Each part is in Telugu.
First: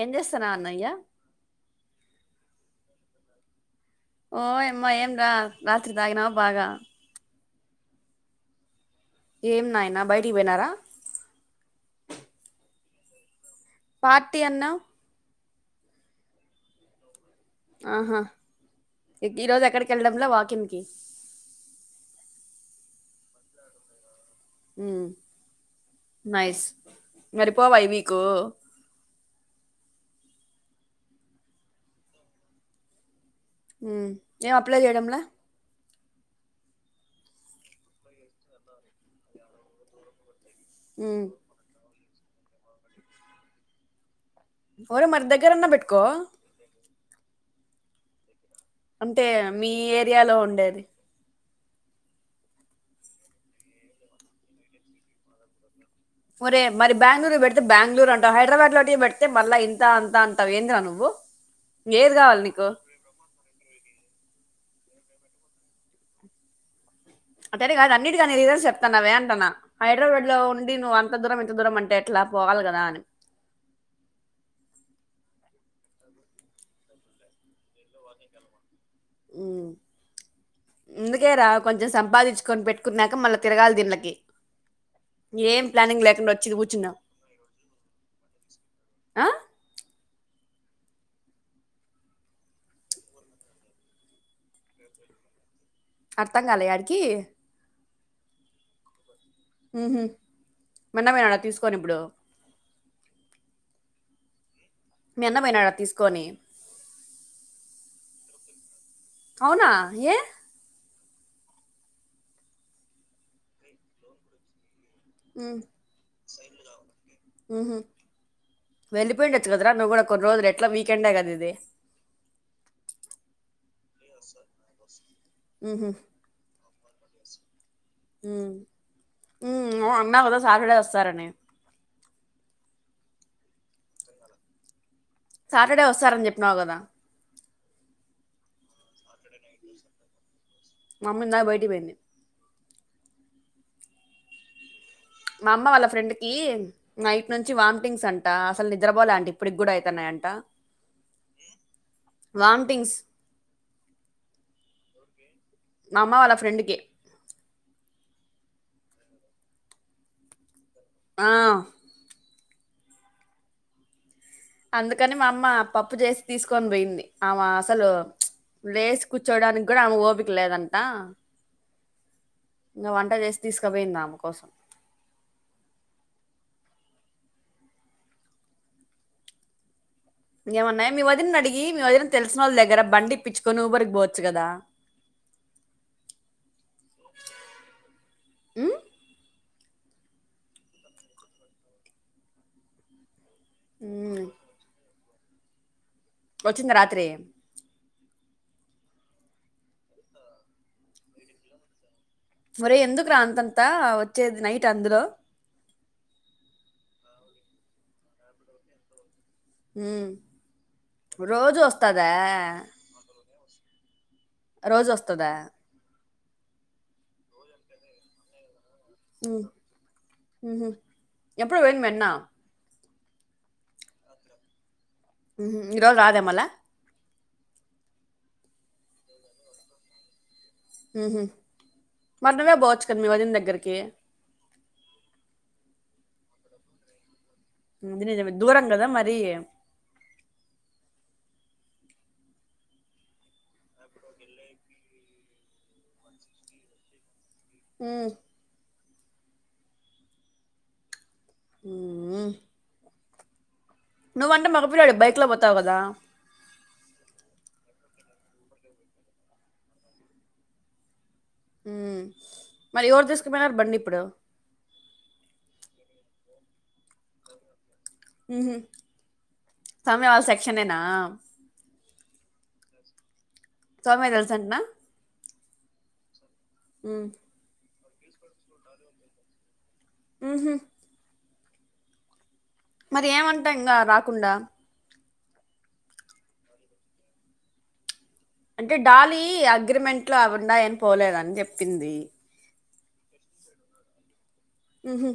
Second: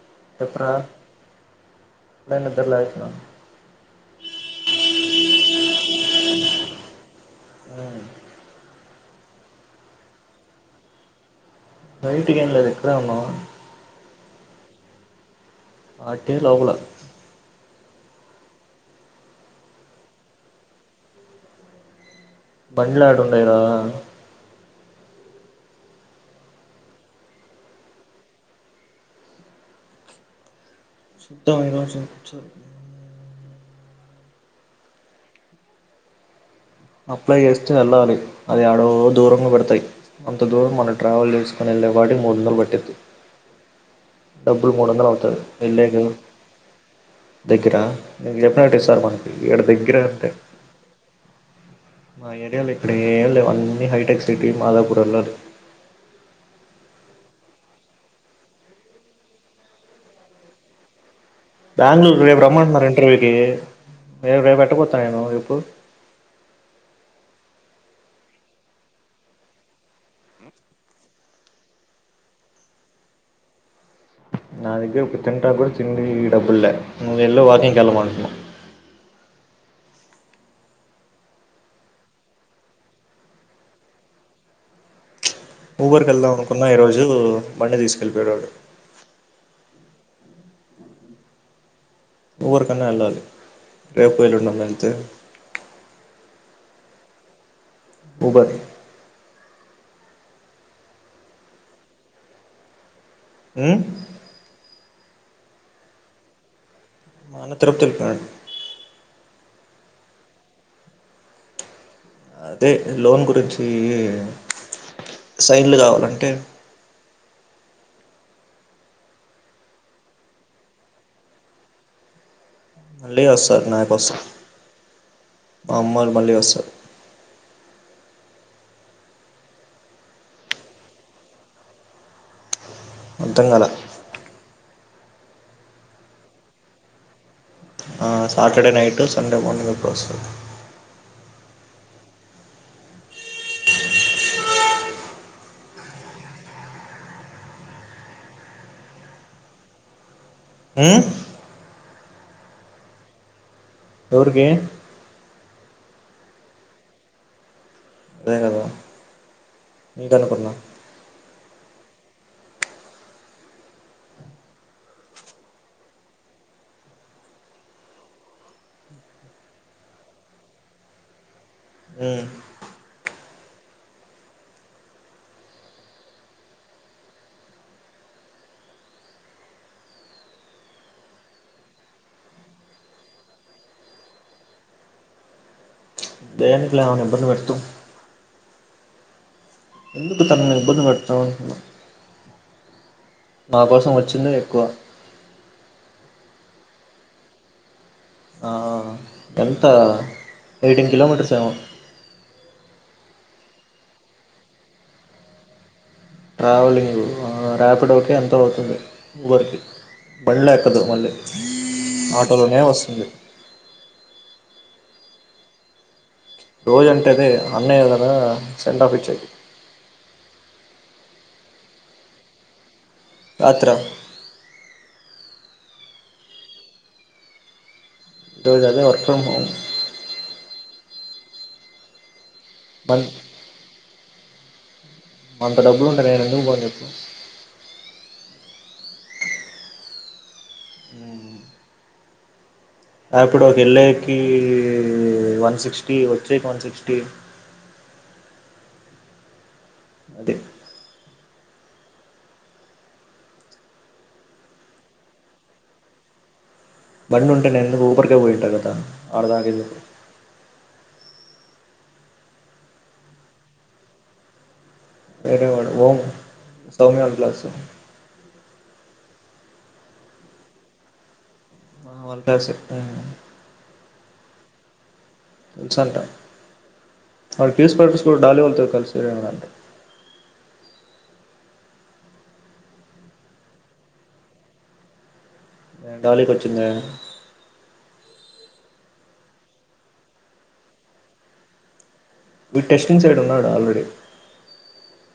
ఏం చేస్తున్నావ్ చెప్పరా అన్నయ్య ఇప్పుడే నిద్ర లేచిన ఓయమ్మా ఏం రా రాత్రి తాగినావా బాగా ఉమ్మ్ ఏం నాయనా బయటికి పోయినారా బయటికి ఏం లేదు ఇక్కడే ఉన్నాము పార్టీ అన్నావ్ పార్టీ లోపల ఆహా ఈరోజు ఎక్కడికి ఎళ్ళడంలా వాకిన్ కి బండ్లు యాడుండాయ్ రా ఉమ్మ్ నైస్ మరి పోవా ఈ వీకూ చూద్దాం ఈరోజు వచ్చా కదా ఉమ్మ్ ఏం అప్లై చేయడంలా అప్లై చేస్తే వెళ్ళాలి అది యాడో దూరంగా పడతాయి అంత దూరం మనం ఉమ్, ట్రావెల్ చేసు కొని ఎళ్లేపాటికి మూడు వందలు పట్టిద్ది డబ్బులు మూడు ఒరే వందలు మరి అవుతాది దగ్గరన్నా ఎళ్ళేకి పెట్టుకో దగ్గర నేను చెప్పినట్టే ఇస్తారు అంటే మనకి ఈడ మీ దగ్గరే వత్తాయి ఏరియాలో ఉండేది మా ఏరియాలో ఇక్కడ ఏం లేవు అన్ని హైటెక్ సిటీ మాధాపుర్ వెళ్ళాలి ఓరే మరి బెంగూరు పెడితే బెంగళూరు అంటావు హైదరాబాద్ లో పెడితే మళ్ళా ఇంత అంత అంటావు ఏంది రా నువ్వు ఏది బెంగళూరు కావాలి రేపు నీకు రమ్మంటున్నారు ఇంటర్వ్యూకి రేపు రేపు పెట్టపోతాను నేను చెప్పు అట్టని కాదు అన్నిటి కన్ని రీజన్స్ చెప్తాను వే అంటానా హైదరాబాద్ లో ఉండి నువ్వు అంత దూరం ఇంత దూరం అంటే ఎట్లా పోవాలి కదా అని నా దగ్ ఒక తింటడబ్బ కూడా తిండి డబుల్ [unintelligible] మూందుల్లో వాకింగ్ కళ్ళమంటన్నాను ఉం అందుకే రా కొంచెం సంపాదించుకొని పెట్టుకున్నాక మళ్ళీ తిరగాలి దీళ్లకి ఊబర్కి వెళ్దాం వచ్చి అనుకున్న ఈ కూర్చున్నావు రోజు బండి తీసుకెళ్ళిపోయాడు వాడు ఆ ఉబెర్ కన్నా వెళ్ళాలి రేపు ఎలుండన్న వెళ్తే అర్థం కాల ఎడికి ఉబెర్ హు హామ్ మానమే ఆడ తీసుకోని ఇప్పుడు ఉం మీ అన్న పోయినాడా తీసుకొని మా అన్న తిరపుతి ఎల్లిపోయినాడు అవునా ఏ అదే లోన్ గురించి ఉం సైన్లు కావాలంటే [unintelligible] హు హామ్ వెళ్లిపోయిండొచ్చు కదరా నువ్వు కూడా కొన్ని రోజులు ఎట్లా వీకెండ్ కద నీది మళ్లిీ వ సార్ నా పసార్ మా [unintelligible] ఉహుం. అమ్మలు మళ్లిీ అ సార్ అన్నా [unintelligible] కదా సార్డే వస్తారని అర్థం కాలా సాటర్డే వస్తారని చెప్పినావు కదా ఆ సాటర్డే నైట్ సండే మార్నింగ్ప్పుడు వస్తది మమ్మీ ఇందాక బయటికి పోయింది మా అమ్మ వాళ్ళ ఫ్రెండ్ కీ నైట్ నుంచి వామిటింగ్స్ అంట అసలు నిద్రపోలే అంటే ఇప్పటికి కూడా అయితున్నాయంట ఉం వాంటింగ్స్ ఎవరికీ మా అమ్మ వాళ్ళ ఫ్రెండ్ కి అదే గద మీకు అనుకున్నా ఆ అందుకని మా అమ్మ పప్పు చేసి తీసుకొని పోయింది ఆమ అసలు లేసి కూర్చోడానికి కూడా ఆమె ఓపిక లేదంతా ఉం ఇంగా వంట చేసి తీసుకుపోయిందామ కోసం ఏమన్నాయ మీ వదిన అడిగి మీ వదిన తెలిస వాళ దగ్గర బండి ఇపిచ్చుకని [unintelligible] ఊరికి పోవచ్చు కదా దయ నకుల నింబలు వరుతూ [unintelligible] ఉమ్? ఎందుకు తననీ ఇబ్బందుంది పెడుతా అనుకునా మా కోసం ఉమ్. వచ్చిందే ఎక్కువ వచ్చింది రాత్రి ఆ ఎంత ఎయిటీన్ కిలోమీటర్స్ ఏమో ఒరే ఎందుకు రా అంతంతా వచ్చేది నైట్ అందులో ట్రావెలింగ్ రాపిడో ఒక ఓకే ఎంత అవుతుంది ఊరికి ఉమ్. బండి ఎక్కదు మళ్ళీ రోజు వస్తుందా ఆటోలోనే వస్తుంది రోజు వస్తదా రోజు అంటేదే అన్నయ్య ఏ కద సెండ్ ఆఫ్ ఇచ్చే ఉ ఊహు ఎప్పుడు పోయింది మీఅన్న రాత్ర ఈ రోజు రాదేమల్లా రోజూ అదే వర్క్ ఫ్రమ్ హోమ్ ఊహు మరి నువ్వే పోవచ్చు కదా మన్ మీ వదిన దగ్గరికి అంత డబ్బులు ఉంటే నేను ఎందుకు పోను చెప్పు అది నిజమే దూరంగదా మరి మ్ అప్పుడు ఒక వెళ్ళేకి వన్ సిక్స్టీ వచ్చేకి వన్ సిక్స్టీ మ్ అదే ఊ ఉ నువ్వంటే మగ పిల్లోడు బైక్లో పోతావు కదా బండి ఉంటే నే ఎందుకు ఊపర్కే పోయింటా కదా ఆడి దాకా ఎందుకు హ్మ్ మరి ఎవరు తీసుకుపోయినారు బండి ఇప్పుడు వేరే వాడు ఓ సౌమ్య వాళ్ళ క్లాసు ఊహు కానీ ఆ సెక్షనేనా హ వాళ్ళ క్లాసె హ్మ్ సౌమ్య కి తెలుసంటనా తెలుసంట హహ్మ్ వాడికి ఫ్యూ పర్స్ కూడా డాలీ వాలతో కలిసిరేమండి ఊహు మరి ఏమంటా ఇంకా రాకుండా డాలీకి వచ్చుంద అంటే డాలీ అగ్రిమెంట్ లో అవి ఉన్నాయి అని పోలేదని చెప్పింది వీడ్ టెస్టింగ్ సైడ్ ఉన్నాడు ఆల్రెడీ ఉహు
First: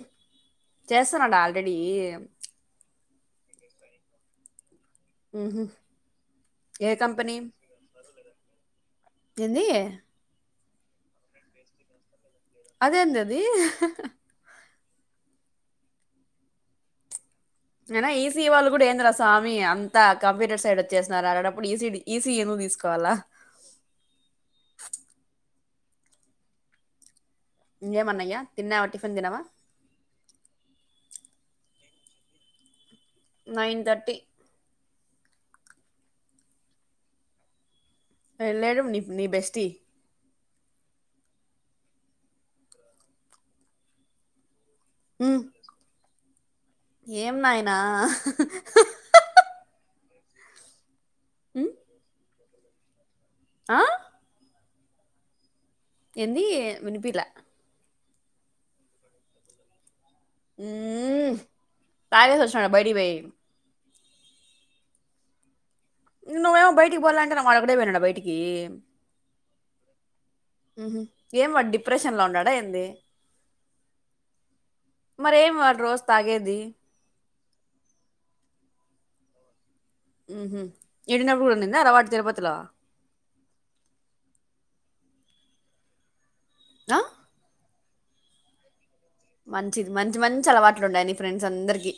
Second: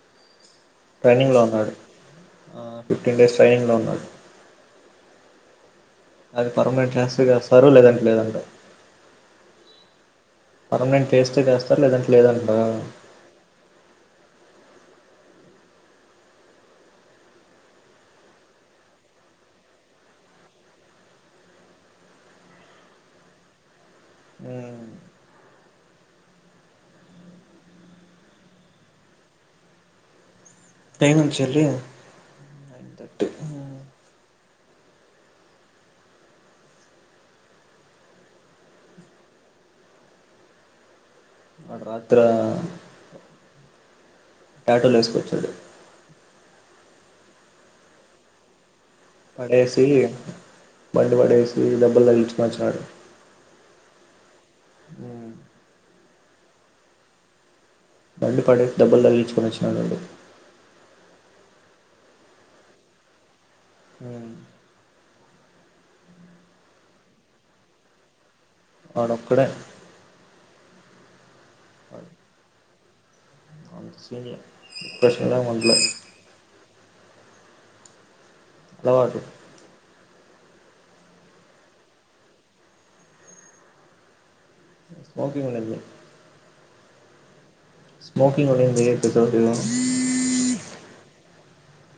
చేస్తున్నాడు ట్రైనింగ్లో ఉన్నాడు ఆల్రెడీ ఆ ఫిఫ్టీన్ డేస్ ట్రైనింగ్లో ఉన్నాడు ఉహు అది ఏ పెర్మనెంట్ చేస్తే కంపెనీ చేస్తారు లేదంటే లేదంట ఏంది పర్మనెంట్ చేస్తే చేస్తారు లేదంటే లేదంటారా అదేందది అయినా ఈసీ వాళ్ళు కూడా ఏంది రా స్వామి అంతా కంప్యూటర్ సైడ్ వచ్చేసిన్నారు అలాటప్పుడు ఈసీడీ ఈసీ ఏను తీసుకోవాలా ఉమ్ ఇంగ ఏం అన్నయ్య తిన్నవ టిఫిన్ తిన్నావా టైమ్ ఉంది చెల్లి నైన్ థర్టీ నైన్ థర్టీ లే లేదు ని ని బెస్టీ రాత్రా టాటూలు ఎస్ ఉ ఏం నాయనా పడేసి బండి పడేసి దెబ్బలు తగిల్చుకుని వచ్చినడు ఆ ఏంది వినిపిలా బండి పడేసి దెబ్బలు తగిలించుకోచ్చినాడు వాడు ఊ పడేసి వచ్చినాడ బయటికి పోయి ఉ నువ్వేమో బయటికి పోవాలంటే వాడు ఒక్కడే పోయినాడ బయటికి వాడు ఒక్కడే ఉహు ఏం వాడు డిప్రెషన్ లో ఉన్నాడా ఏంది మరి [unintelligible] ఏం ఉండలే వాడు రోజు తాగేది అలవాటు ఉహు ఈడ ఉన్నప్పుడు కూడా ఉందా అలవాటు తిరుపతిలో స్మోకింగ్ ఉన్నది ఆ స్మోకింగ్ ఉన్నింది తిరుపతిలో మంచిది మంచి మంచి అలవాట్లు ఉన్నాయి నీ ఫ్రెండ్స్ అందరికి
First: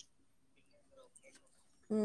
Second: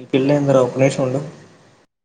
ఈ పిల్ల ఎంది రా ఒక్క నిమిషం ఉండు ఉ